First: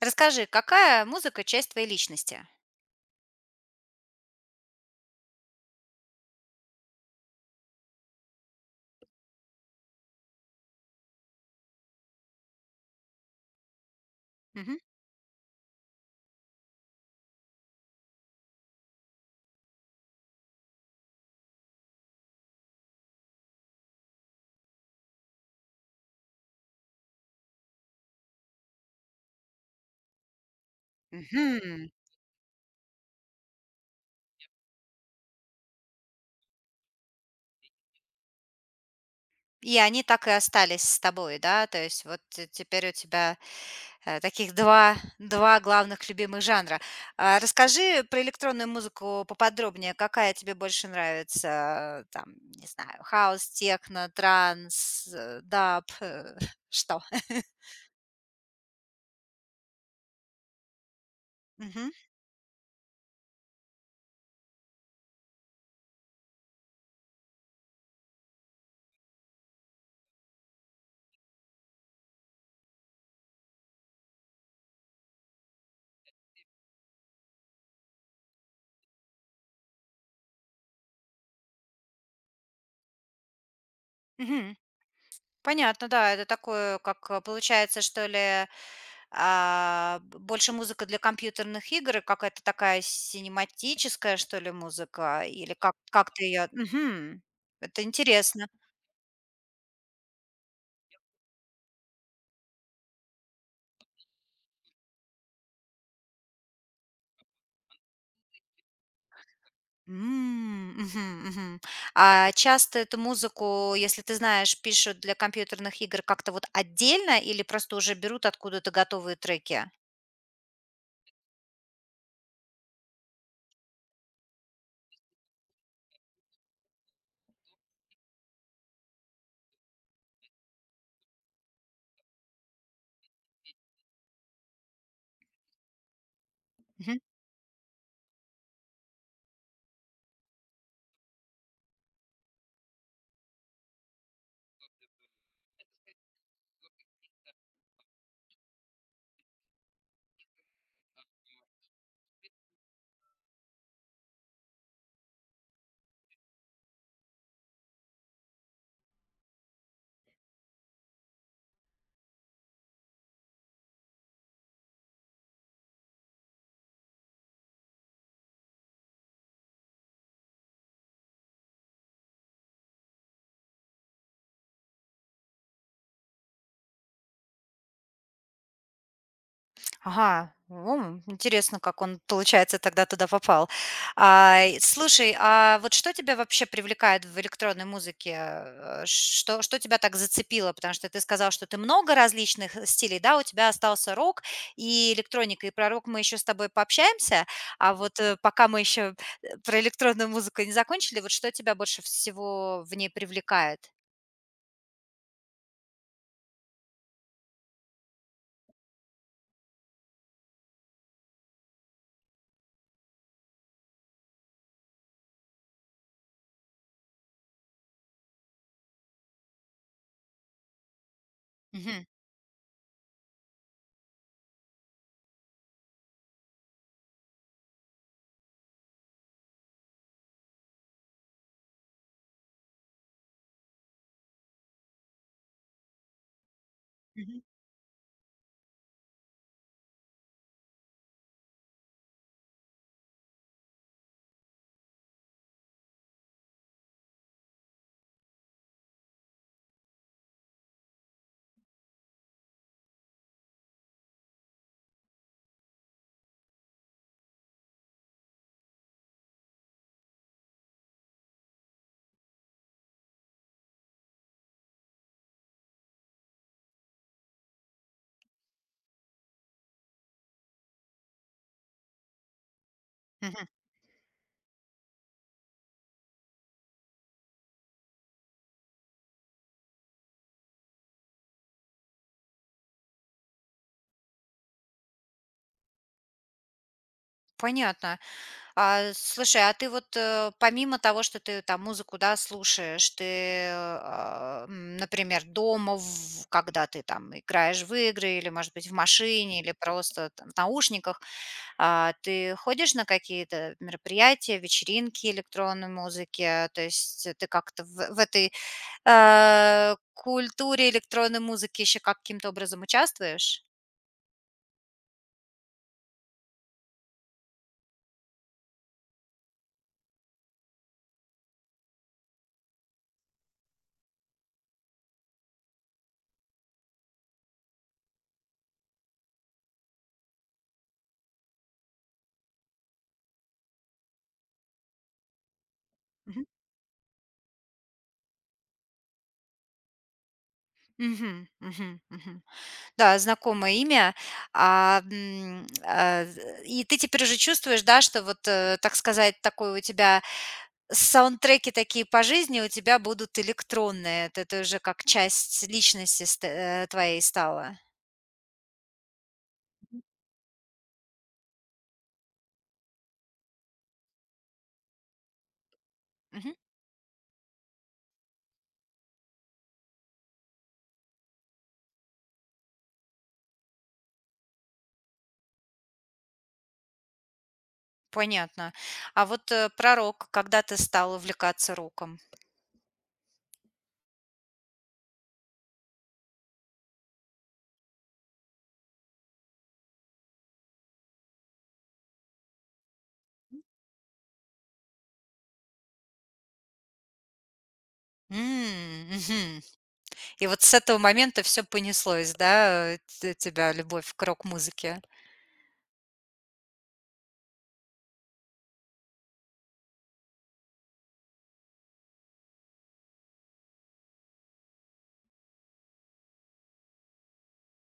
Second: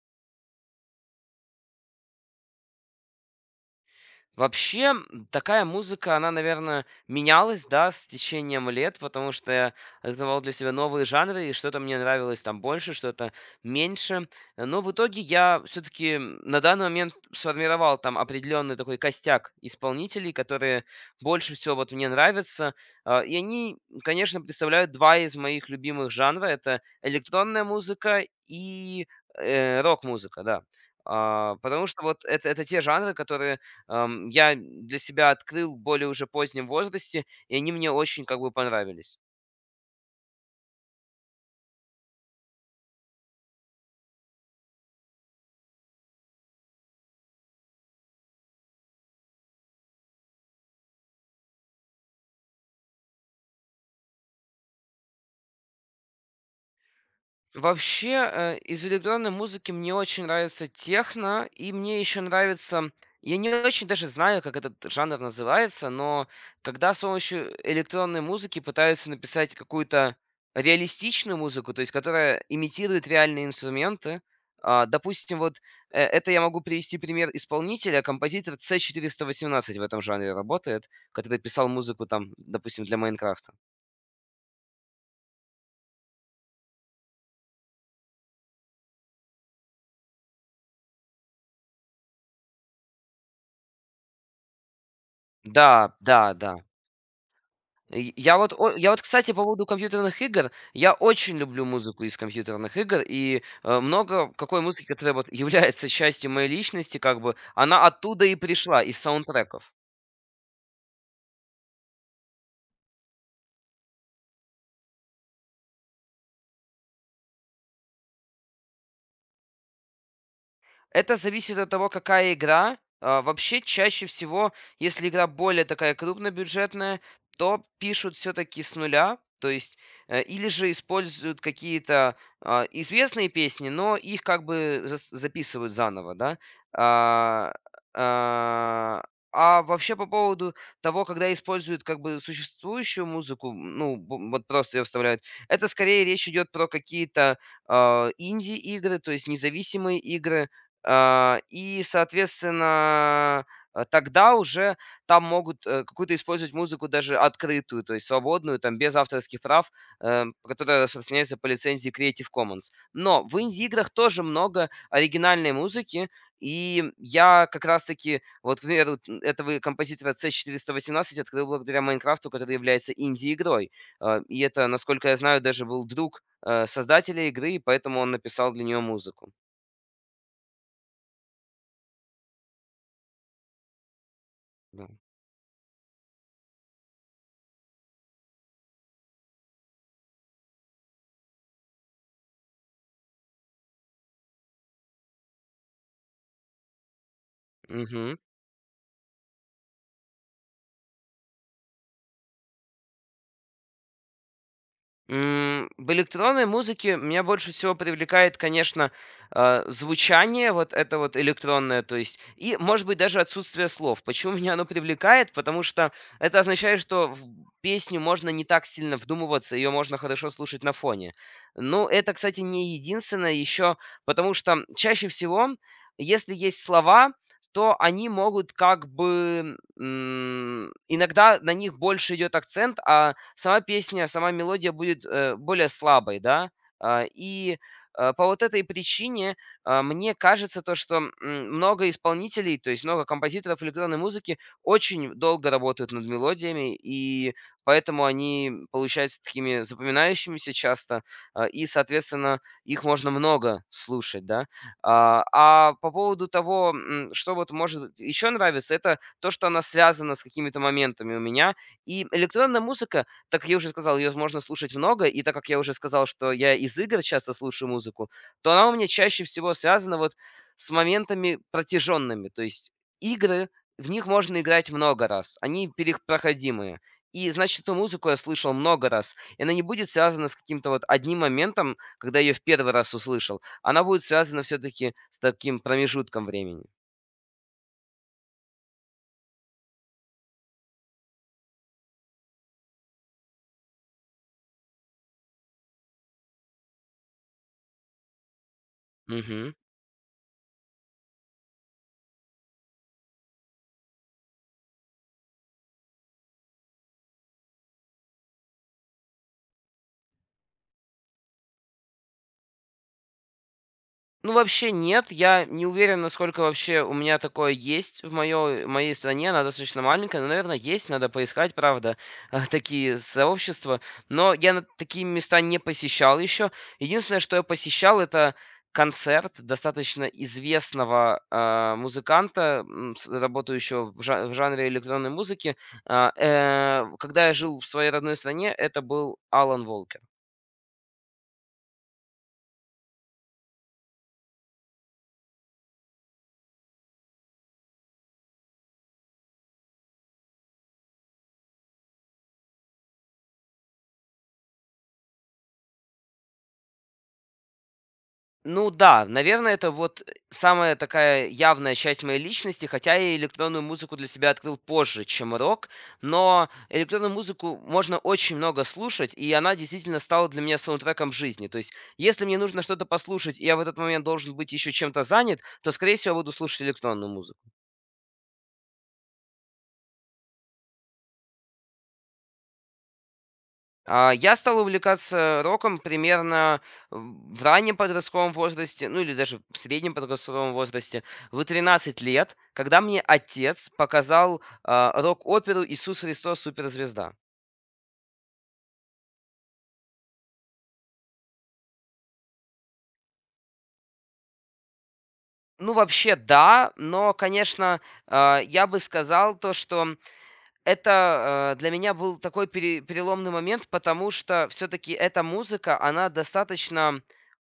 Расскажи, какая музыка- часть твоей личности? Вообще, такая музыка, она, наверное, менялась, да, с течением лет, потому что я открывал для себя новые жанры, и что-то мне нравилось там больше, что-то меньше. Э, Мгм. Но в итоге я все-таки на данный момент сформировал там определенный такой костяк исполнителей, которые больше всего вот мне нравятся. И они, конечно, представляют два из моих любимых жанра. Это электронная музыка и рок-музыка, да. Потому Мгм. что вот это те жанры, которые я для себя открыл более уже позднем возрасте, и они мне очень как бы понравились. И они так и остались с тобой, да? То есть вот т теперь у тебя, таких два главных любимых жанра. А расскажи про электронную музыку поподробнее. Какая тебе больше нравится? Там, не знаю, хаус, техно, транс, даб, что? Вообще, из электронной музыки мне очень нравится техно, и Мгм. мне еще нравится. Я не очень даже знаю, как этот жанр называется, но когда с помощью электронной музыки пытаются написать какую-то реалистичную музыку, то есть которая имитирует реальные инструменты, допустим, вот это я могу привести пример исполнителя, композитор c восемнадцать в этом жанре работает, который писал музыку там, допустим, для Майнкрафта. Мгм. Понятно, да. Это такое, как, получается, что ли. А, б Больше музыка для компьютерных игр и какая-то такая синематическая, что ли, музыка? Или как Да, как ты да, ее. да. Это Й я интересно. вот о я вот, кстати, по поводу компьютерных игр, я очень люблю музыку из компьютерных игр, и, много какой музыки, которая вот является частью моей личности, как бы, она оттуда и пришла, из саундтреков. Мгм, мгм. А часто эту музыку, если ты знаешь, пишут для компьютерных игр как-то вот отдельно или просто уже берут откуда-то готовые треки? Это зависит от того, какая игра. Вообще, чаще всего, если игра более такая крупнобюджетная, то пишут все-таки с нуля, то есть или же используют какие-то известные песни, но их как бы записывают заново, да. А, а, вообще по поводу того, когда используют как бы существующую музыку, ну вот просто ее вставляют, это скорее речь идет про какие-то инди-игры, то есть независимые игры, и, соответственно, тогда уже там могут, какую-то использовать музыку даже открытую, то есть свободную, там, без авторских прав, которая распространяется по лицензии Creative Commons. Но в инди-играх тоже много оригинальной музыки, и я как раз-таки, вот, к примеру, т этого композитора C418 открыл благодаря "Майнкрафту", который является инди-игрой. И это, насколько я знаю, даже был друг, создателя игры, и поэтому он написал для нее музыку. Ага, интересно, как он, получается, тогда туда попал. И Да. слушай, а вот что тебя вообще привлекает в электронной музыке? Что тебя так зацепило? Потому что ты сказал, что ты много различных стилей, да, у тебя остался рок и электроника, и про рок мы еще с тобой пообщаемся, а вот Мгм. пока мы еще про электронную музыку не закончили, вот что тебя больше всего в ней привлекает? В электронной музыке меня больше всего привлекает, конечно, звучание вот это вот электронное, то есть, и, может быть, даже отсутствие слов. Почему меня оно привлекает? Потому что это означает, что в песню можно не так сильно вдумываться, ее можно хорошо слушать на фоне. Мгм, Ну, это, кстати, не единственное еще, потому что чаще всего, если есть слова, то они могут как бы иногда на них больше идет акцент, а сама песня, сама мелодия будет более слабой, да. А, мгм, И по вот этой причине мне кажется то, что много исполнителей, то есть много композиторов электронной музыки очень долго работают над мелодиями, и поэтому они получаются такими запоминающимися часто, и, соответственно, их можно много слушать, да. По поводу того, что вот может еще нравится, это то, что она связана с какими-то моментами у меня. И электронная музыка, так как я уже сказал, ее можно слушать много, и так как я уже сказал, что я из игр часто слушаю музыку, то она у меня чаще всего связана вот с моментами протяженными. То есть мгм. игры, в них можно играть много раз, они перепроходимые. И, значит, эту музыку я слышал много раз, и она не будет связана с каким-то вот одним моментом, когда я ее в первый раз услышал. Она будет связана все-таки с таким промежутком времени. Понятно. Слушай, а ты вот, помимо того, что ты там музыку, да, слушаешь, ты, например, дома, в когда ты там играешь в игры или, может быть, в машине, или Мгм. просто там в наушниках, ты ходишь на какие-то мероприятия, вечеринки электронной музыки? То есть ты как-то в этой, культуре электронной музыки еще каким-то образом участвуешь? Ну, вообще нет. Я не уверен, насколько вообще у меня такое есть в моё моей стране. Она достаточно маленькая, но, наверное, есть. Надо поискать, правда, такие сообщества. Но я на такие места не посещал еще. Единственное, что я посещал, это концерт достаточно известного, музыканта, м, с работающего в жа в жанре электронной музыки. Мгм. Когда я жил в своей родной стране, это был Алан Волкер. Мгм. Мгм. Мгм. Да, знакомое имя. А, м, а, з И ты теперь уже чувствуешь, да, что вот, так сказать, такой у тебя саундтреки такие по жизни у тебя будут электронные. Это ты уже как часть личности твоей стала. Ну да, наверное, это вот самая такая явная часть моей личности, хотя я электронную музыку для себя открыл позже, чем рок, Мгм. но электронную музыку можно очень много слушать, и она действительно стала для меня саундтреком жизни. То есть, если мне нужно что-то послушать, и я в этот момент должен быть еще чем-то занят, то, скорее всего, буду слушать электронную музыку. Понятно. А вот, про рок, когда ты стала увлекаться роком? Я стал увлекаться роком примерно в раннем подростковом возрасте, ну или даже в среднем подростковом возрасте, в 13 лет, когда мне отец показал, рок-оперу "Иисус Христос- суперзвезда". Мгм. И вот с этого момента все понеслось, да, э, те тебя любовь к рок-музыке? Ну, вообще, да, но, конечно, я бы сказал то, что это, для меня был такой переломный момент, потому что все таки эта музыка, она достаточно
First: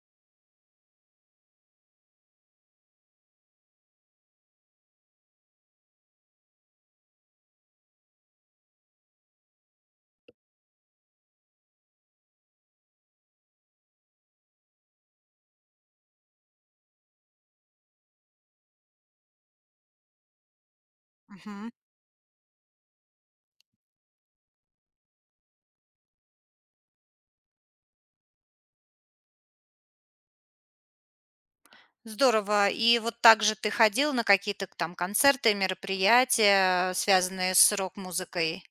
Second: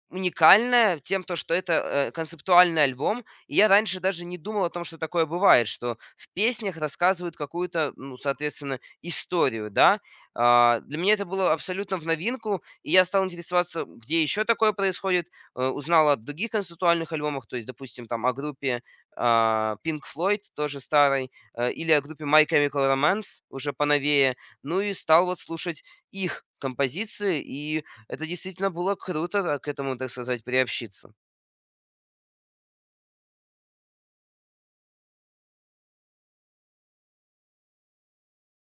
уникальная тем, то что это, концептуальный альбом. И я раньше даже не думал о том, что такое бывает, что в песнях рассказывают какую-то, ну, соответственно, историю, да. Для меня это было абсолютно в новинку, и я стал интересоваться, где еще такое происходит. Узнал о других концептуальных альбомах, то есть, допустим, там о группе, Pink Floyd, тоже старой, Мгм. Или о группе My Chemical Romance, уже поновее. Ну и стал вот слушать их композиции и это действительно было круто, к этому, так сказать, приобщиться. Здорово. И вот так же ты ходил на какие-то к там концерты, мероприятия, связанные с рок-музыкой?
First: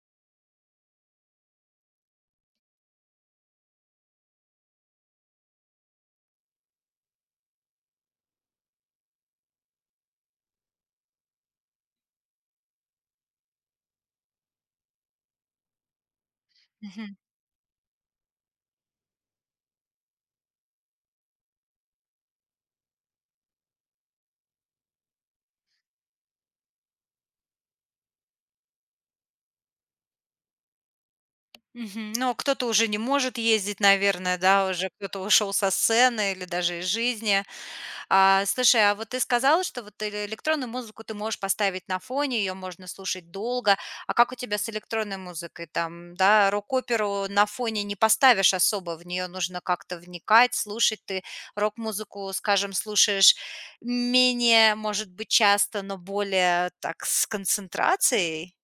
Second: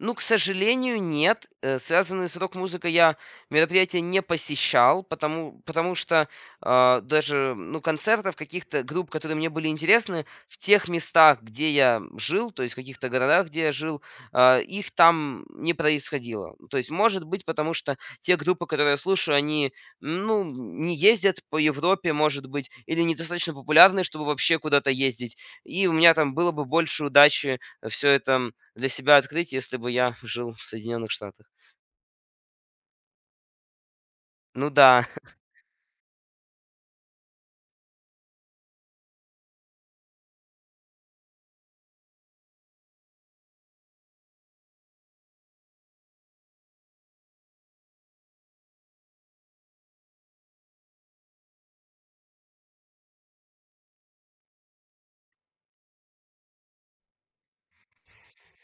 Ну, к сожалению, нет. Связанные с рок-музыкой я мероприятия не посещал, потому что даже ну, концертов каких-то групп, которые мне были интересны, в тех местах, где я жил, то есть в каких-то городах, где я жил, их там не происходило. То есть, Мгм. может быть, потому что те группы, которые я слушаю, они ну, не ездят по Европе, может быть, или недостаточно популярны, чтобы вообще куда-то ездить. И у меня там было бы больше удачи все это для себя открыть, если бы я жил в Соединенных Штатах. Мгм. Но кто-то уже не может ездить, наверное, да, Ну уже да. кто-то ушел со сцены или даже из жизни. Слушай, а вот ты сказала, что вот электронную музыку ты можешь поставить на фоне, ее можно слушать долго. А как у тебя с электронной музыкой? Там, да, рок-оперу на фоне не поставишь особо, в нее нужно как-то вникать, слушать. Ты рок-музыку, скажем, слушаешь менее, может быть, часто, но более так с концентрацией.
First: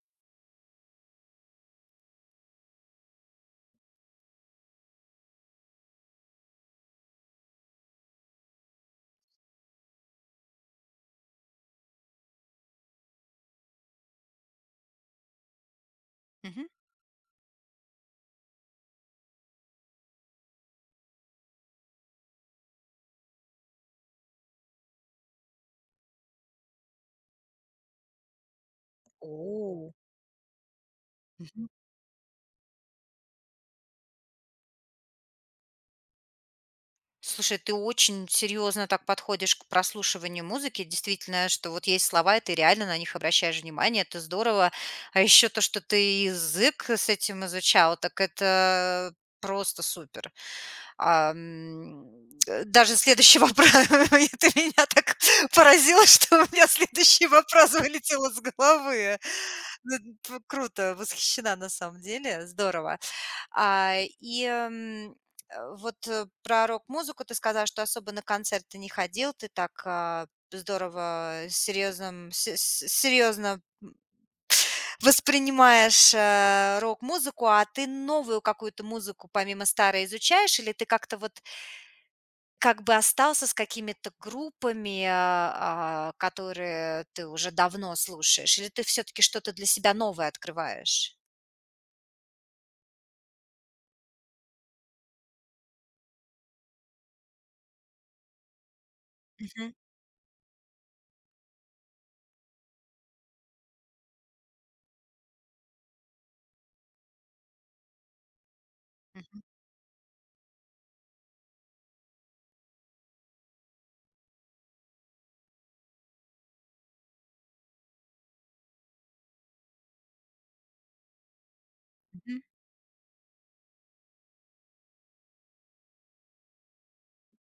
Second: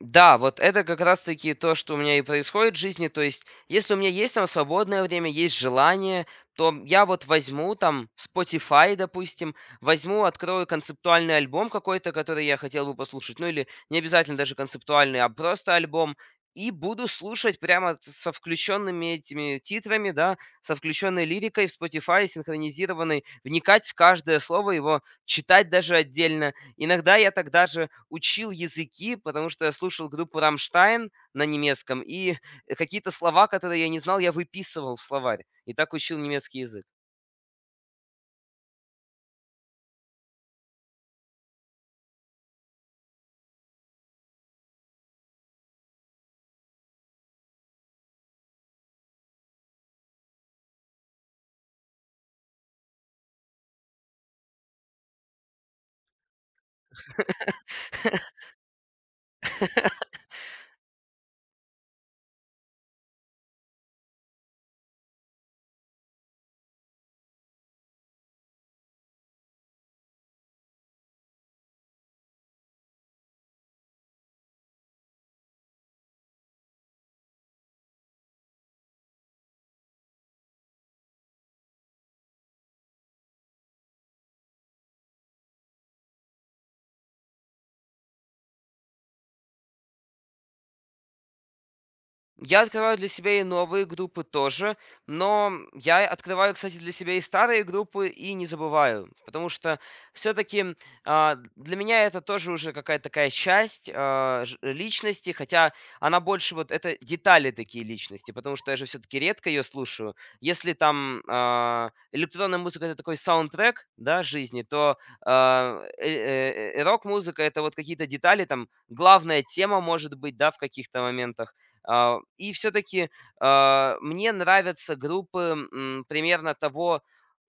Да, вот это как раз-таки то, что у меня и происходит в жизни. То есть, если у меня есть там свободное время, есть желание, то я вот возьму там Spotify, допустим, возьму, открою концептуальный альбом какой-то, который я хотел бы послушать, ну или не обязательно даже концептуальный, а просто альбом, Мгм. и буду слушать прямо со включенными этими титрами, да, со включенной лирикой в Spotify, синхронизированной, вникать в каждое слово его, читать даже отдельно. Иногда я тогда же учил языки, потому что я О, слушал группу "Рамштайн" на мгм. немецком, и какие-то слова, которые я не знал, я выписывал в словарь. И так учил немецкий язык. Слушай, ты очень серьезно так подходишь к прослушиванию музыки. Действительно, что вот есть слова, и ты реально на них обращаешь внимание. Это здорово. А еще то, что ты язык с этим изучал, так это просто супер. А, м, Даже следующий вопрос. Ты меня так поразила, что у меня следующий вопрос вылетел из головы. Ну, круто, восхищена на самом деле. Здорово. А, и, м, вот, про рок-музыку ты сказал, что особо на концерты не ходил. Ты так, здорово серьезно серьезно, воспринимаешь, рок-музыку. А ты новую какую-то музыку помимо старой изучаешь или ты как-то вот как бы остался с какими-то группами, которые ты уже давно слушаешь? Или ты все таки что-то для себя новое открываешь? Я открываю для себя и новые группы тоже, но я открываю, кстати, для себя и старые группы и не забываю, потому Мгм, что все-таки для меня это тоже уже какая-то такая часть личности, хотя она больше вот это детали такие личности, потому что я же все-таки редко ее слушаю. Если там электронная музыка это такой саундтрек, да, жизни, то рок-музыка это вот какие-то детали, там главная тема может быть, да, в каких-то моментах. а, мгм, И все-таки мне нравятся группы примерно того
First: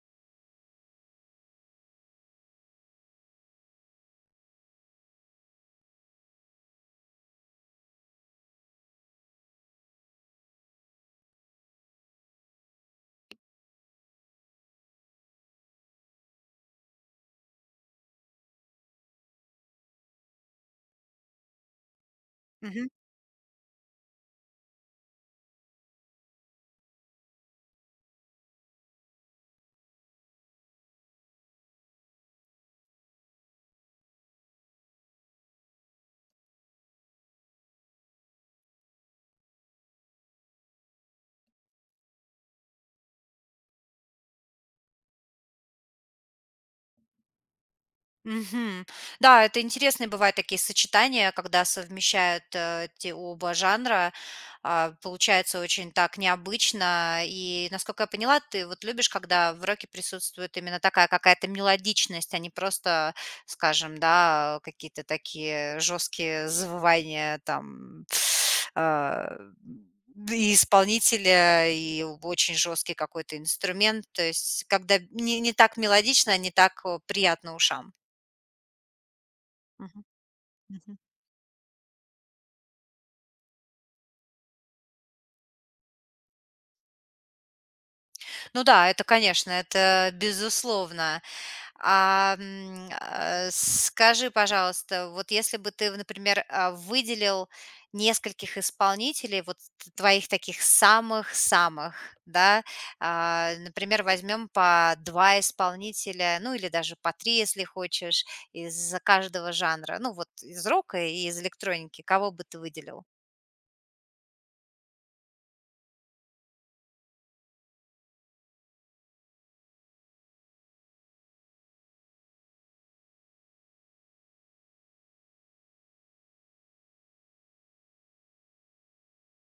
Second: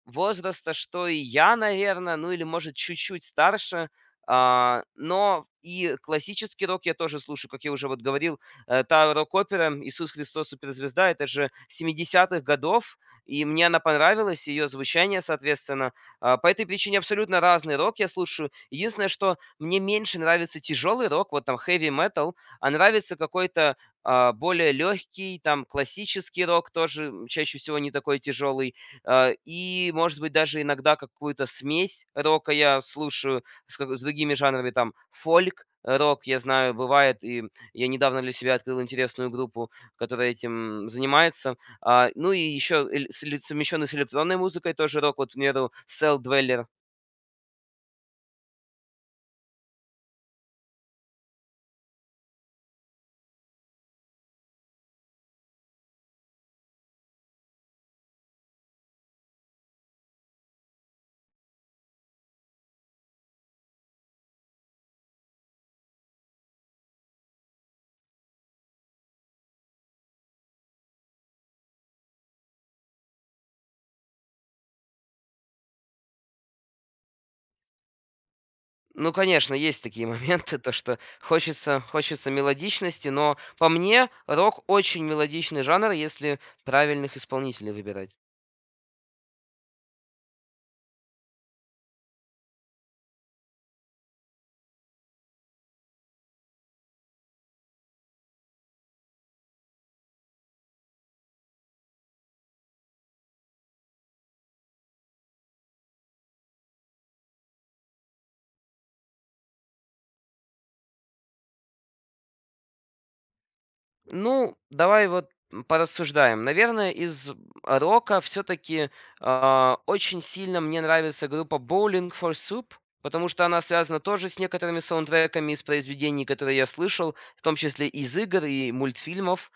возраста, что и я, наверное, ну или, может, чуть-чуть старше. Но и классический рок я тоже слушаю, как я уже вот говорил, та рок-опера «Иисус Христос суперзвезда» это же 70-х годов, и мне она понравилась, ее звучание, соответственно. По этой причине абсолютно разный рок я слушаю. Единственное, что мне меньше нравится тяжелый рок, вот там heavy metal, а мгм. нравится какой-то более легкий, там классический рок тоже чаще всего не такой тяжелый. И, может быть, даже иногда какую-то смесь рока я слушаю с, с другими жанрами, там, фольк, рок, я знаю, бывает, и я недавно для себя открыл интересную группу, которая этим занимается. Ну и еще совмещенный с электронной музыкой тоже рок, вот, к примеру, Cell Dweller. Мгм. Да, это интересные бывают такие сочетания, когда совмещают эти оба жанра. Получается очень так необычно. И, насколько я поняла, ты вот любишь, когда в роке присутствует именно такая какая-то мелодичность, а не просто, скажем, да, какие-то такие жесткие завывания там а, и исполнителя, и очень жесткий какой-то инструмент. То есть, когда не так мелодично, не так приятно ушам. Ну, конечно, есть Мгм, такие моменты, то, мгм. что хочется мелодичности, но по мне рок очень мелодичный жанр, если правильных исполнителей выбирать. Ну да, это, конечно, это безусловно. Скажи, пожалуйста, вот если бы ты, например, выделил нескольких исполнителей, вот твоих таких самых-самых, да, например, возьмем по два исполнителя, ну или даже по три, если хочешь, из каждого жанра, ну вот из рока и из электроники, кого бы ты выделил? Ну, давай вот порассуждаем. Наверное, из рока все-таки очень сильно мне нравится группа Bowling for Soup, потому что она связана тоже с некоторыми саундтреками из произведений, которые я слышал, в том числе из игр и мультфильмов.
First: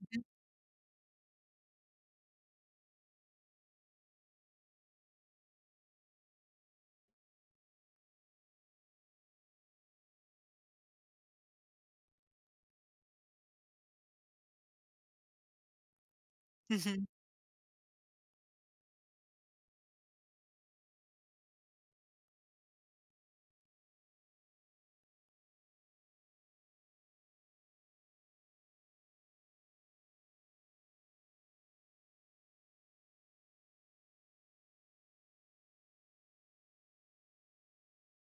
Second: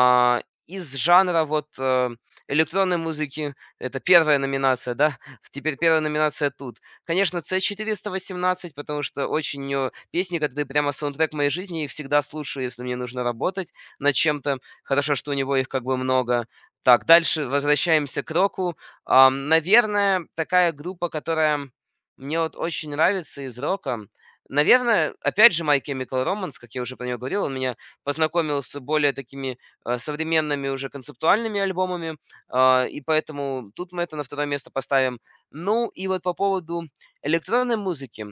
Мгм. Из жанра вот электронной музыки, это первая номинация, да, теперь первая номинация тут. Конечно, C418, потому что очень у неё песни, которые прямо саундтрек моей жизни, я их всегда слушаю, если мне нужно работать над чем-то. Хорошо, что у него их как бы много. Так, Мгм. дальше возвращаемся к року. Наверное, такая группа, которая мне вот очень нравится из рока. Наверное, опять же, My Chemical Romance, как я уже про него говорил, он меня познакомил с более такими современными уже концептуальными альбомами, и поэтому тут мы это на второе место поставим. Ну и вот по поводу электронной музыки.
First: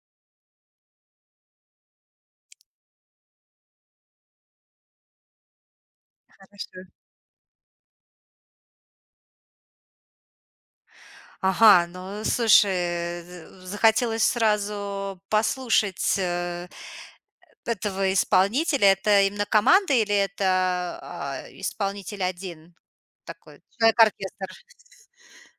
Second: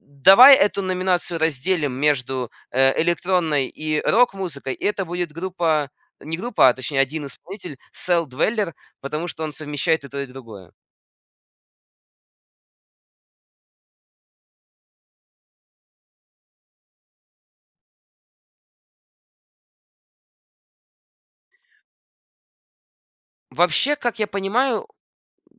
Давай эту номинацию разделим между, электронной и рок-музыкой, и это будет группа не группа, а Хорошо. точнее один исполнитель Cell Dweller, потому что он совмещает и то, и другое. Ага, ну слушай, захотелось сразу послушать, этого исполнителя. Это именно команда или это, исполнитель один такой, Вообще, как я человек-оркестр? понимаю.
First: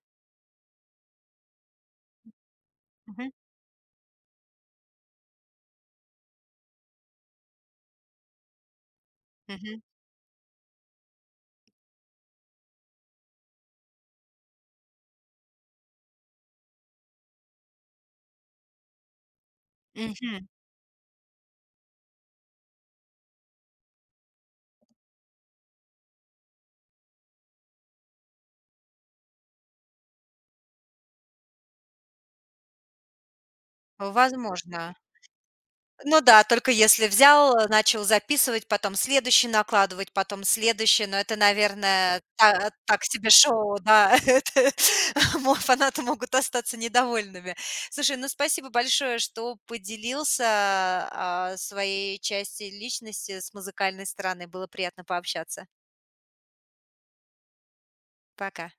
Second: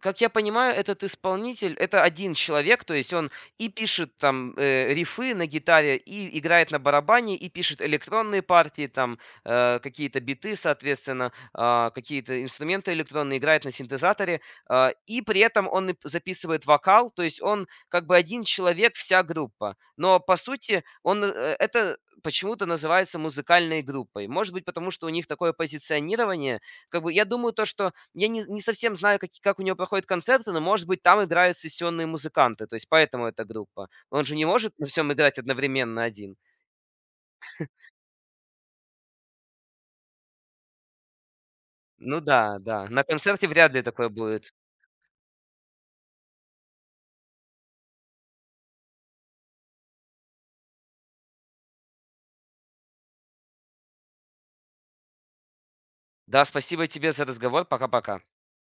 Как я понимаю, этот исполнитель — это один человек, то есть Мгм, он и пишет там, рифы на гитаре, и играет на барабане, и пишет электронные партии, там, мгм, какие-то биты, соответственно, какие-то инструменты электронные, играет на синтезаторе. И при этом он и п записывает вокал, то есть он как бы один человек, вся группа. Но по мгм. сути он, это почему-то называется музыкальной группой. Может быть, потому что у них такое позиционирование, как бы я думаю, то, что я не совсем знаю, как у него проходят концерты, но, может быть, там играют сессионные музыканты, то есть поэтому эта группа. Он же не может на Возможно. всем играть одновременно Ну один. да, только если взял, начал записывать, потом следующий накладывать, потом следующий, но это, Ну наверное, да, да, так на себе концерте вряд шоу, ли такое да. будет. Фанаты могут остаться недовольными. Слушай, ну спасибо большое, что поделился своей части личности с музыкальной стороны, было приятно пообщаться. Да, спасибо тебе за разговор. Пока-пока. Пока.